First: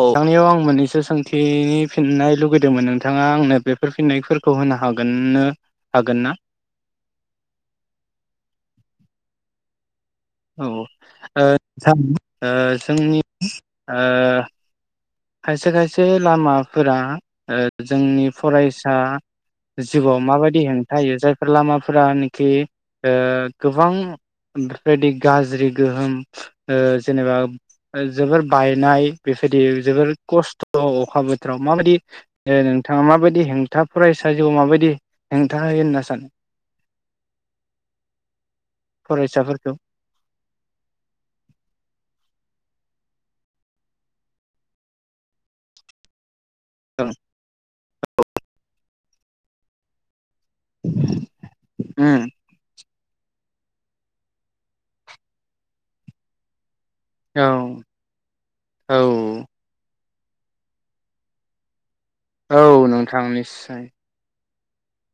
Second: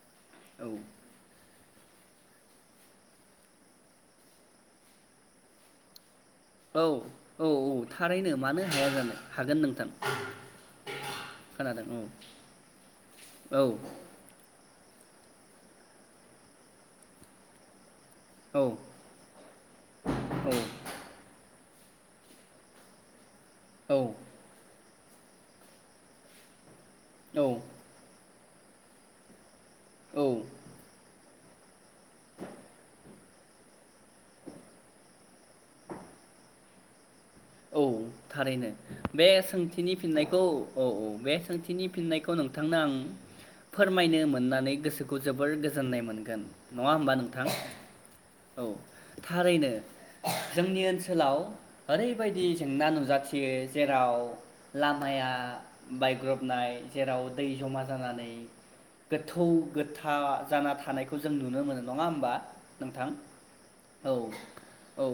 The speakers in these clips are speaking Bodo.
औ आांनियाव आं औ मोननैसो सोंथिनि फिननाय लुगैदोंमोन नोंथाङा आंनो बेफोर फिननायफोरखौ होनो हागोननो हागोन ना औ औ औ थारैनो मानो हाया जानो हागोन नोंथां औ उ खोनादों औ जोंनि औ उ खायसे खायसे लामाफोरा उ जोंनि औ फरायसा जिउआव माबायदि हेंथा होयो जायफोर लामा फोरानखि उ गोबां औ [inaudible] बेबायदि गाज्रि गोहोम ओ जेनेबा औ [inaudible] जोबोर बायनाय बेबायदि जोबोर औ खस्थ' अखा बोथोराव माबायदि ओ नोंथाङा माबायदि हेंथा फरायसालिआव माबायदि हेंथा होयो होनना सानो? थारैनो बे फरायसाफोरखौ सोंथिनि फिननायखौ औ औ बे सोंथिनि फिननायखौ नों थांनो आं फोरमायनो मोननानै गोसोखौ जोबोर गोजोननाय मोनगोन नङा औ होमबा नोंथां औ थारैनो जोंनि ओनसोलाव उम ओरैबायदि जेंना नु जाथियो जेराव लामाया बायग्रबनाय जेराव औ दै जमा जानानै औ गोथौ गोथौ हा जाना थानायखौ जों नुनो मोन नङा होमबा औ नोंथां निस्सय औ औ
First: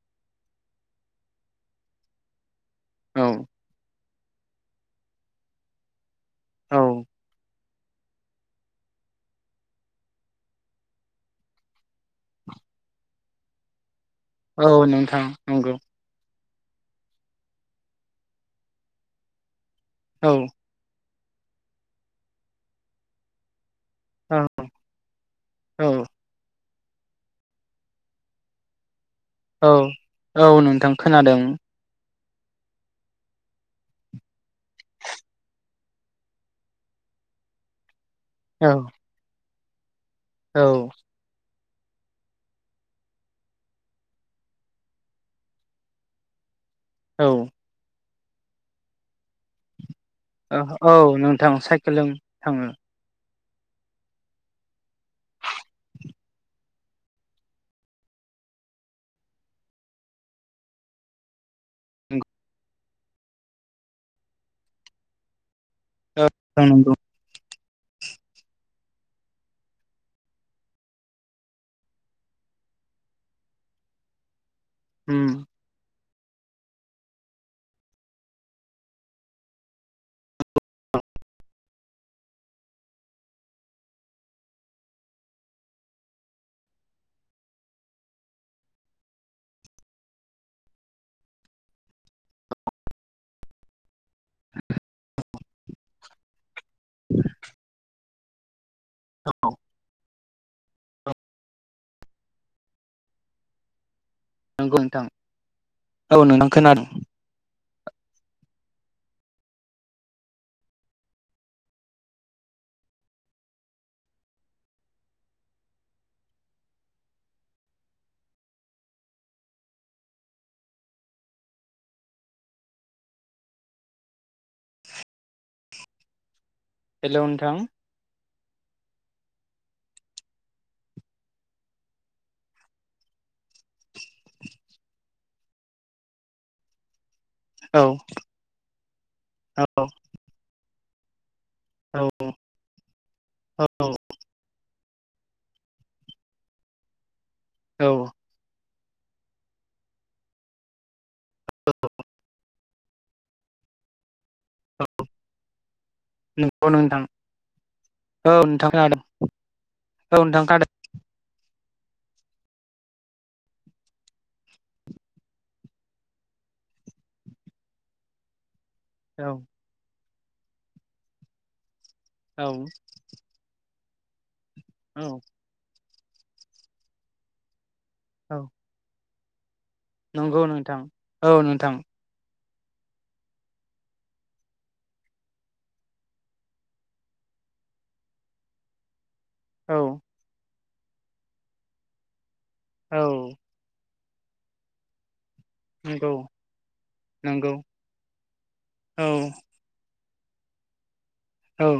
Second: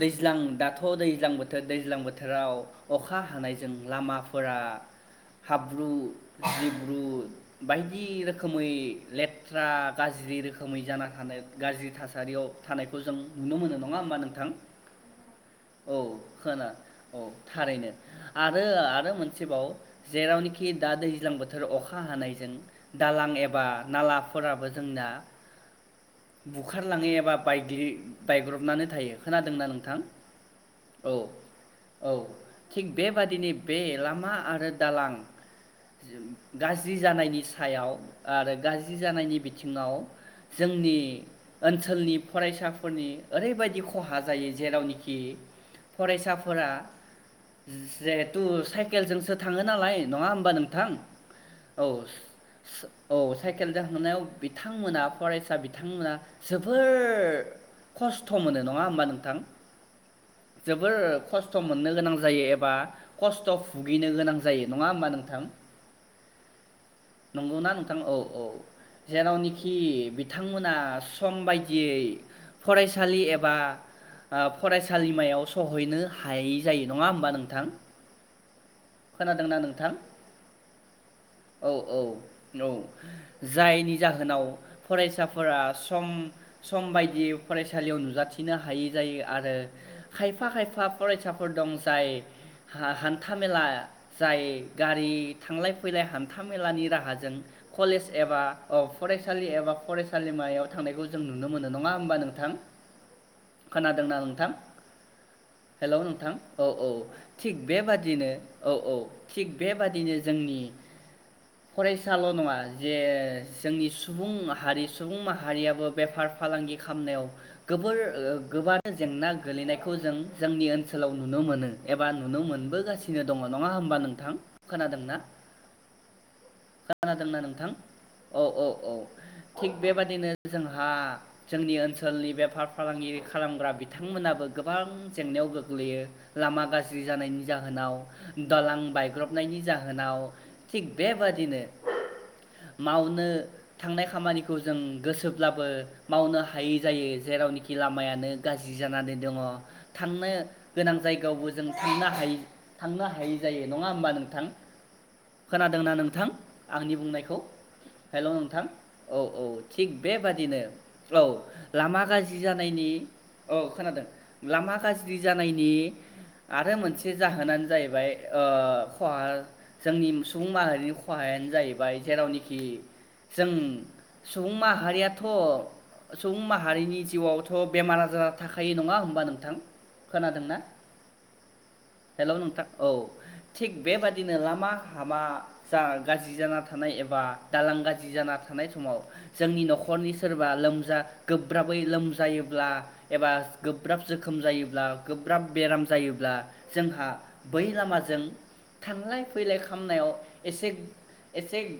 दैज्लां दाथ' दैज्लां बोथोर दैज्लां बो थोराव अखा औ हानायजों लामा फोरा हाब्रु जिब्रु औ बायदि रोखोमै लेथ्रा गाज्रि रोखोमै जाना थानाय गाज्रि थासारियाव थानायखौ जों नुनो मोनो नङा होमबा नोंथां औ नोंथां नंगौ औ खोना औ थारैनो आरो आरो मोनसेबाव औ जेरावनिखि दा दै ज्लां बोथोर अखा हानायजों दालां एबा औ नालाफोराबो जोंना औ बु खारलाङो एबा बायग्लि बायग्रबनानै थायो। खोनादोंना औ नोंथां? औ नोंथां औ खोनादों औ थिग बेबादिनो बे लामा आरो दालां गाज्रि जानायनि सायाव आरो औ गाज्रि जानायनि बि थिङाव औ जोंनि ओनसोलनि फरायसाफोरनि ओरैबायदि खहा जायो जेरावनोखि फरायसाफोरा औ जेहेथु साइकेलजोंसो थाङो नालाय नङा होमबा ओ नोंथां औ नोंथां औ साइकेलजों थाङो। औ साइकेलजों हांनायाव बिथांमोना फरायसा बिथांमोना जोबोर खस्थ' मोनो नङा होमबा नोंथां जोबोर खस स्थ' मोननो गोनां जायो एबा खस्थ' भुगिनो गोनां जायो नङा होमबा नोंथां औ औ नोंगौ नंगौना नोंथां औ औ जेरावनोखि बिथांमोना सम बायदियै फरायसालि एबा ओ उम फरायसालिमायाव सहैनो हायि जायो नङा होमबा नोंथां खोनादोंना नोंथां औ औ औ जायनि जाहोनाव फरायसाफोरा सम सम बायदियै फरायसालियाव नुजाथिनो हायै जायो आरो खायफा खायफा फरायसाफोर दं जाय हान्थाामेला जाय गारि थांलाय फैलाय हान थामेलानि राहाजों कलेज एबा औ फरायसालि औ एबा फराय सालिमायाव थांनायखौ औ जों नुनो मोनो नङा होमबा नोंथां खोना दोंना नोंथां नंगौ नोंथां हेल' नोंथां औ औ थिग बेबादिनो औ औ थिग बेबादिनो जोंनि फरायसाल' नङा जे जोंनि सुबुं हारि सुबुं माहारियाबो बेफार फालांगि खालामनायाव गोबोर गोबां जेंना गोगलैनायखौ जों जोंनि ओनसोलाव नुनो मोनो एबा नुनो मोनबोगासिनो दङ नङा होमबा नोंथां खोनादोंना? खोनादोंना नोंथां औ औ औ थिग बेबादिनो जोंहा जोंनि ओनसोलनि बेफार फालांगि खालामग्रा बिथांमोनाबो गोबां जेंनायाव गोग्लैयो लामा गाज्रि जानायनि औ जाहोनाव दालां बायग्रबनायनि औ जाहोनाव थिक बे बादि औ मावनो औ थांनाय खामानिखौ जों गोसोब्लाबो मावनो हायै जायो जेरावनिखि औ लामायानो गाज्रि जि जानानै दङ थांनो गोनां जायगायावबो जों थांनो हायि थांनो हायै जायो नङा होमबा नों नोंथां खोनादोंना नोंथां नंगौ आंनि नोंथां बुंनायखौ हेल' औ नोंथां खोनादों औ औ थिग औ नोंथां बेबादिनो खोनादों औ लामा गाज्रि जानायनि औ खोनादों लामा गाज्रि जानायनि आरो मोनसे जाहोनानो जाहैबाय ओ औ अ जोंनि सुबुं माहारिनि खहायानो जाहैबाय औ जेरावनोखि जों सुबुं औ माहारियाथ' सुबुं माहारिनि जिउआवथ' बेमार आजार औ थाखायो नङा होनोमबा नों नोंथां। नंगौ खोनादोंना नोंथां औ नोंथां। हेलौ नोंथां औ थिग बेबादिनो लामा हामा जा गाज्रि जाना थानाय एबा दालां गाज्रि जाना थानाय समाव जोंनि औ न'खरनि सोरबा लोम जा गोब्राबै लोम जायोब्ला औ एबा गोब्राब जोखोम जायो ब्ला गो ब्राब बेराम नंगौ जायोब्ला जोंहा नंगौ बै लामाजों औ थांलाय फैलाय खामनायाव एसे एसे औ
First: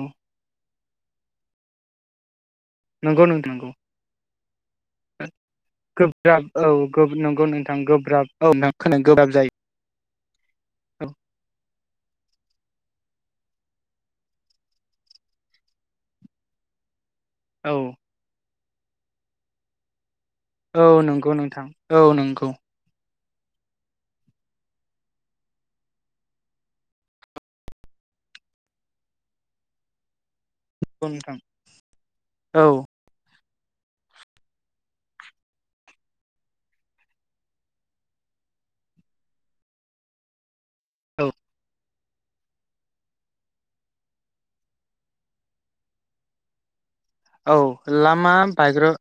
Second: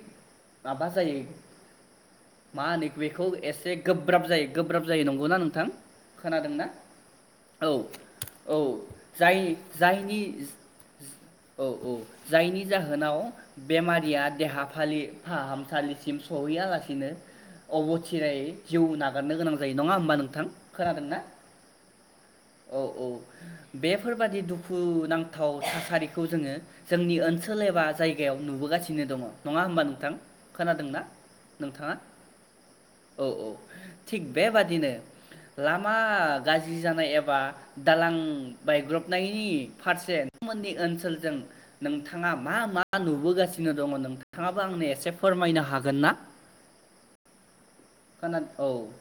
माबा जायो मा होनो बेखौ नंगौ नोंथां नंगौ एसे गोब्राब जायो। गोब्राब जायो। नंगौ ना नों गोब्राब औ नंगौ नों औ थां गोब्राब औ [unintelligible] गोब्राब जायो। नि औ औ औ। जायनि जाहोनाव बेमारिया देहा फालि फाहामसालिसिम सहैयालासिनो औ अब'थिरायै जिउ नागारनो गोनां जायो। नङा होमबा नों औ नंगौ नोंथां। औ नंगौ। औ औ बेफोरबादि दुखु नांथाव थासारिखौ जोङो जोंनि ओनसोल एबा जायगायाव नुबोगासिनो दङ'। नङा होमबा नोंथां? खोनादों ना नोंथां नोंथाङा? औ औ औ। थिग बेबादिनो लामा गाज्रि जानाय ए बा दालां बायग्रबनायनि पारसे नोंथांमोननि ओनसोलजों नोंथाङा मा मा नुबोगासिनो दङ' नोंथाङाबो आंनो एसे फोरमायनो हागोन ना? औ लामा खोना औ बायग्रब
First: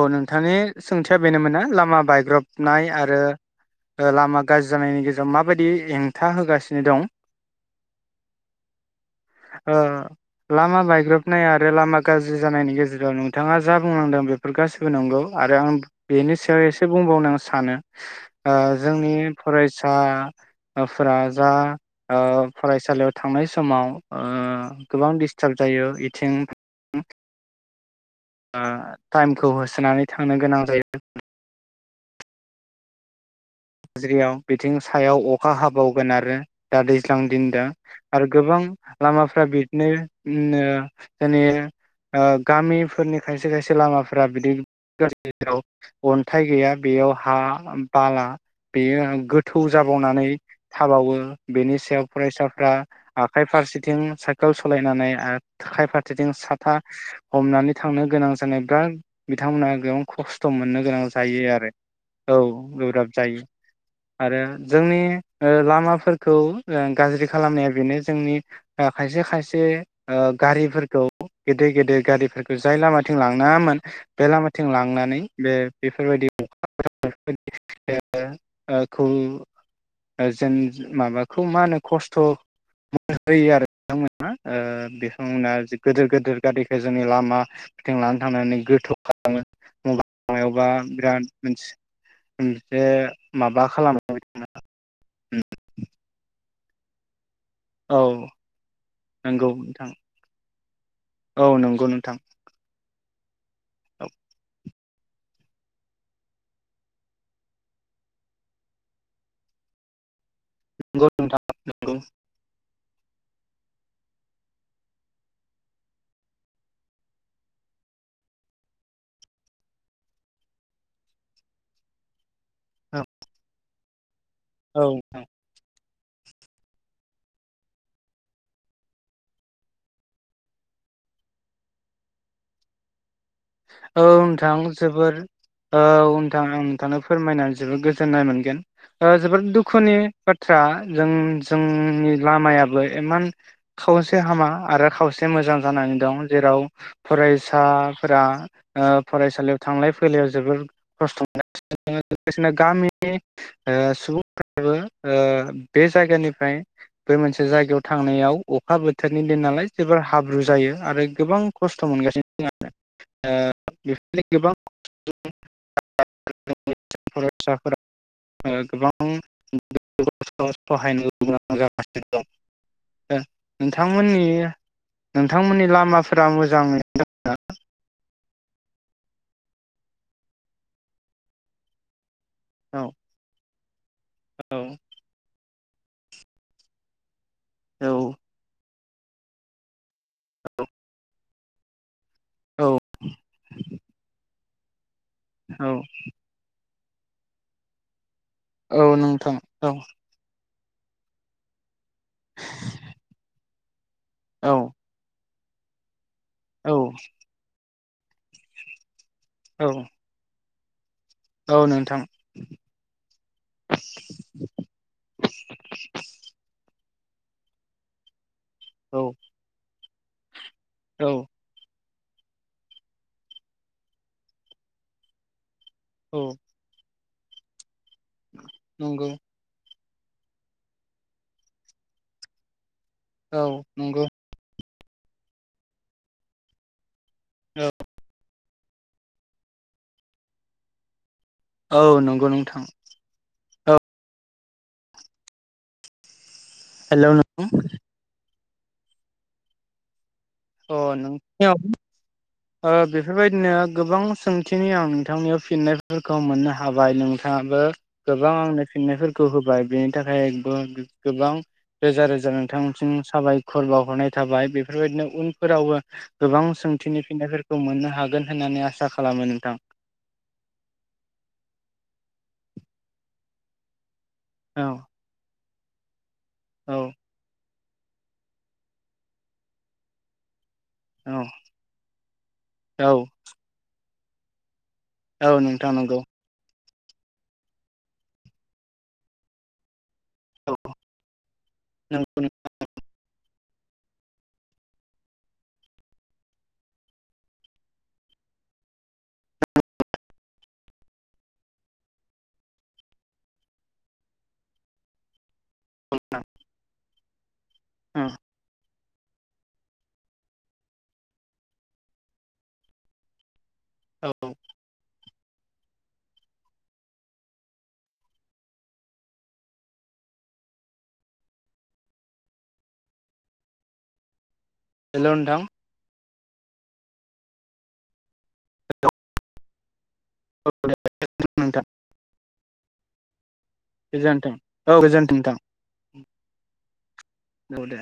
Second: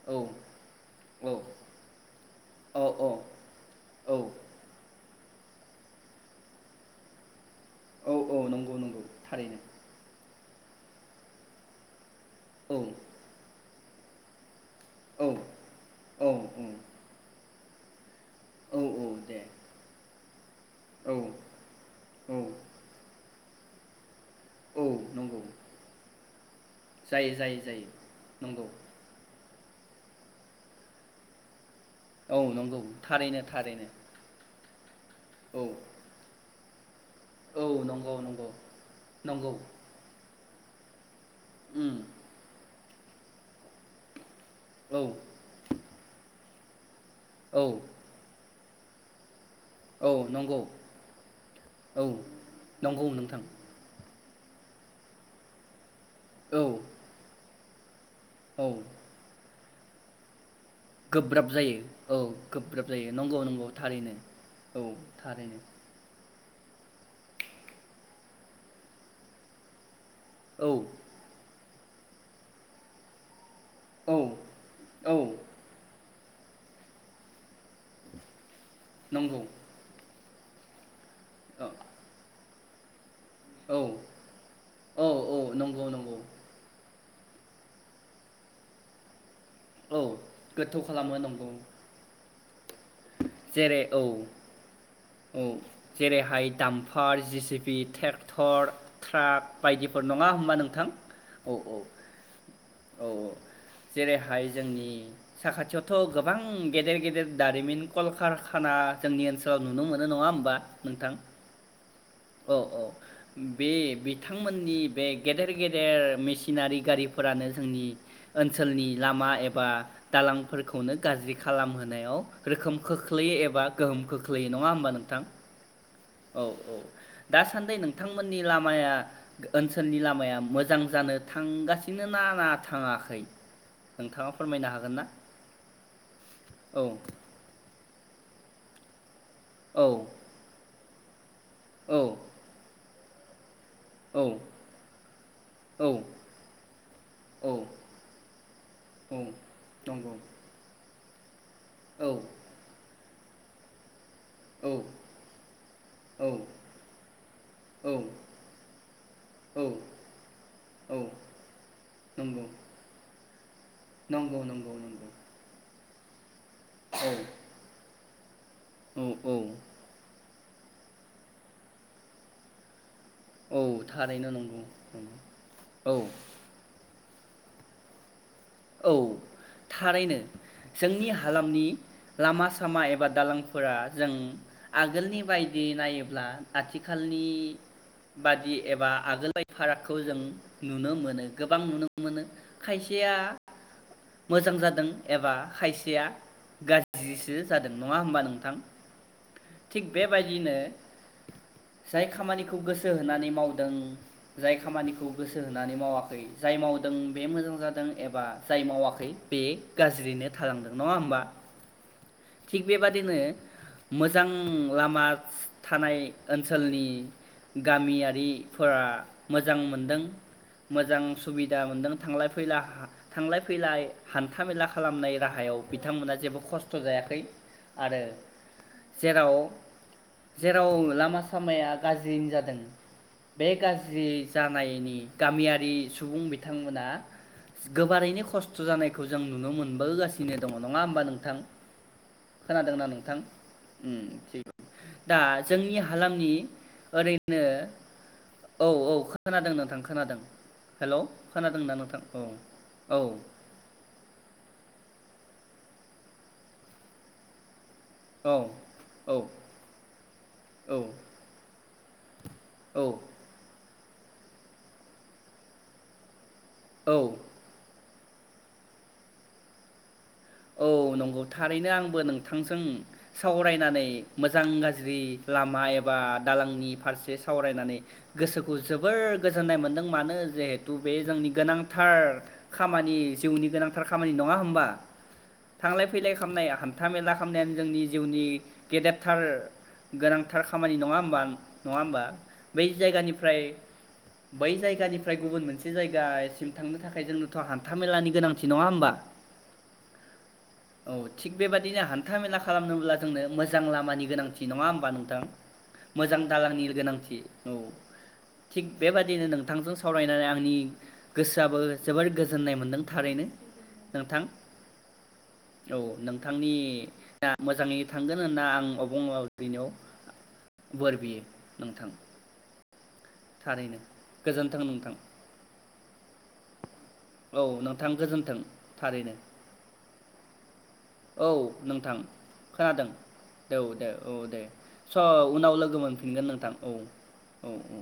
औ नोंथांनि सोंथिया औ बेनोमोन ना लामा बायग्रब नाय आरो ओ औ लामा गाज्रि जानाय नि गेजेराव माबायदि हेंथा होगासिनो दं? औ औ नंगौ नंगौ थारैनो ओ लामा बायग्रोबनाय आरो लामा गा जानायनि औ गेजेराव नोंथाङा जा बुंलांदों बेफोर गासिब बो‌ नंगौ औ आरो आं औ बेनि सायाव एसे बुंबावनो सानो ओ औ औ जोंनि दे औ फरायसाफोरा जा ओ औ फरायसालियाव थांनाय समाव ओ औ गोबां नंगौ दिडस्टार्ब जायो इथिं जायो जायो जायो नंगौ खौ होसोनानै थांनो गोनां जायो औ नंगौ थारैनो थारैनो गाज्रिआव बिद सायाव अखा औ हाबावगोन आरो दा दै ज्लां दिन औ दा नंगौ आरो नंगौ गोबां लामाफ्रा नंगौ बिदिनो ओजोंनि उम गामिफोरनि खायसे खायसे लामाफोरा बिदि औ [unintelligible] थाय गैया बेयाव हा औ बाला बेयो आ गो थौ औ जाबावनानै नंगौ थाबावो बेनि औ सायाव फरायसाफ्रा नंगौ नोंथां आखाइ फारसेथिं सा गाव सालायनानै आखायफार सेथिं औ साथा हमनानै थांनो गोनां औ जानायफोरा बिथांमोना गोबां खस्थ स्थ' मोननो गोनां जायो आरो औ गोब्राब जायो आरो औ जोंनि थारैनो लामाफोर खौ गाज्रि खालामनाया बेनो जोंनि खायसे खायसे ओ औ गारिफोरखौ गेदेर गेदेर गारिफोरखौ जाय लामाथिं लांनाङामोन औ बे लामाथिं औ लांनानै बेफोरबायदि [unintelligible] [unintelligible] ख [unintelligible] नंगौ ओ जों माबा खौ औ मा होनो खस्थ' होयो आरो औ बिथांमोना औ औ बिथांमोना नंगौ गोदोर नंगौ गोदोर गारि गाय जोंनि लामा फोरथिं लानानै थांनानै गोथौ औ गोथौ [unintelligible] खालामो बिराद नंगौ मोनसि उम जेरै औ औ जेरै हाइट दामफार जि पि औ ट्रेक्टर ट्राक नंगौ नोंथां बायदिफोर नङा होमबा नोंथां औ नंगौ नोंथां औ औ औ जेरैहाय जोंनि साखाथियावथ' गोबां गेदेर गेदेर दारिमिन कलकारखाना जोंनि ओनसोलाव नुनो मोनो नङा होमबा बा नंगौ नोंथां नंगौ औ औ बे बिथांमोननि बे गेदेर गेदेर मेसिनारि गारिफोरानो जोंनि ओनसोलनि लामा एबा दालांफोरखौनो गाज्रि खालामहोनायाव रोखोम खोख्लैयो एबा गोहोम खो ख्लैयो नङा औ होमबा औ नोंथां औ औ दासान्दि नोंथांमोननि लामाया ओनसोलनि लामाया मोजां जानो थांगासिनो न ना थाङाखै औ नोंथाङा नोंथां फोरमायनो हागोन ना जोबोर औ नोंथां आं औ नोंथांनो फोरमायनानै जोबोर गोजोन जोन्नाय मोनगोन जोबोद औ दुखुनि बाथ्रा जों औ जोंनि लामायाबो इमान खावसे औ हामा आरो खावसे मोजां औ जानानै दं जेराव औ फरायसा फोरा ओ फरायसालियाव थांलाय नंगौ फैलायाव जोबोर औ खस्थ [unintelligible] गामि ओ सुबुं औ [unintelligible] ओ बे जायगानिफ्राय औ बे मोनसे जायगायाव औ थांनायाव अखा बोथोरनि दिन नालाय जोबोर हाब्रु जायो आरो औ गोबां खस्थ' मोनगासिनो नंगौ दङ ओ नंगौ नंगौ [unintelligible] औ फरायसाफोरा गोबां [unintelligible] औ औ [unintelligible] औ नोंथांमोननि थारैनो नंगौ नंगौ नोंथांमोननि औ लामाफोरा मोजाङै औ थारैनो जोंनि हालामनि लामा सामा औ एबा दालांफोरा जों औ आगोलनि बायदि बिदि नायोब्ला आथिखालनि औ बादि एबा आगोलाय फारागखौ जों नुनो मोनो गोबां नुनो मोनो मोनो औ खायसेया मोजां जादों एबा औ खायसेया गाज्रि बिदिसो जादों नङा होमबा नों औ नोंथां औ जाय खामानिखौ गोसो होनानै मावदों जाय औ खामानिखौ गोसो होनानै मावाखै जाय औ मावदों बे मोजां जादों एबा जाय मावाखै बे औ गाज्रियनो थालांदों नंआहोनबा औ नोंथां थिग बेबादिनो मोजां लामा थानाय ओनसोलनि गामियारि फोरा औ मोजां मोनदों मोजां औ सुबिदा मोनदों थांलाय फैला थांलाय फैलाय हान्था मेला खालामनाय राहायाव बिथांमोना औ जेबो खस्थ' जायाखै ओय आरो नंगौ जेराव जेराव लामा सामाया गाज्रि जादों औ बे नंगौ गाज्रि जानायनि गामियारि सुबुं बिथांमोना औ गोबारैनो खस्थ खस्थ' जानायखौ जों नुनो मोनबोगासिनो दं नङा होमबा नों? थां औ नंगौ नोंथां खोनादोंना नोंथां? उम दा जोंनि हालामनि हेलौ ओरैनो नोंथां औ औ खोनादों नोंथां खोनादों। अ हेलौ नोंथांनियाव खोनादोंना नोंथां औ। ओ औ बेफोरबायदिनो गोबां सोंथिनि ओं नोंथां। नियाव फिननायफोरखौ मोननो हाबाय नोंथांआबो गोबां औ आंनो औ फिननायफोरखौ होबाय बेनि थाखायबो औ गोबां रोजा रोजा नोंथांनिसिम साबायखर बाव हरनाय थाबाय बेफोरबायदिनो उन फोरावबो गोबां औ सोंथिनि फिन्नायफोरखौ मोननो हागोन। होननानै आसा खालामो नोंथां। औ नंगौ थारैनो आंबो नोंथांजों सावरायनानै मोजां औ गाज्रि लामा एबा दालांनि औौ फारसे सावरायनानै गोसोखौ जोबोर गोजोननाय मोन्दों मानो जेे बे औ जोंनि गोनांथार खामानि औ जिउनि गोनां थार खामानि नङा होमबा? औ नोंथां थांलाय नंगौ फैलाय खामनाया हाम हान्था मेला खालामनायानो जोंनि जिउनि गेदेरथार गोनांथार औ खामानि नङा होमबा नङा होमबा नंगौ बै जायगानिफ्राय बै जायगानिफ्राय गुबुन मोनसे जायगासिम थांनो थाखाय जोंनोथ' हान्था मेलानि गोनांथि नङा होमबा? औ थिग बेबादिनो हान्थाामेला खालामनोब्ला जोंनो मोजां लामानि गोनांथि नङा होमबा नोंथां? मोजां दालांनि गोनांथि। औ। उम। थिग बेबादिनो नोंथांजों सावरायनानै आंनि गोसोआबो जोबोर गोजोननाय मोनदों थारैनो। नोंथां। औ नोंथांनि मोजाङै थांगोन होनना आं अबंलावरिनियाव बोर बियो नोंथां। थारैनो। गोजोन्थों नोंथां। औ नोंथां गोजोन्थों थारैनो। औ औ नोंथां। खोनादों। औ दे औ गोजोन्थों दे औ स' गोजोन्थों नोंथां उनाव लोगो मोनफिनगोन नोंथां औ औ औ।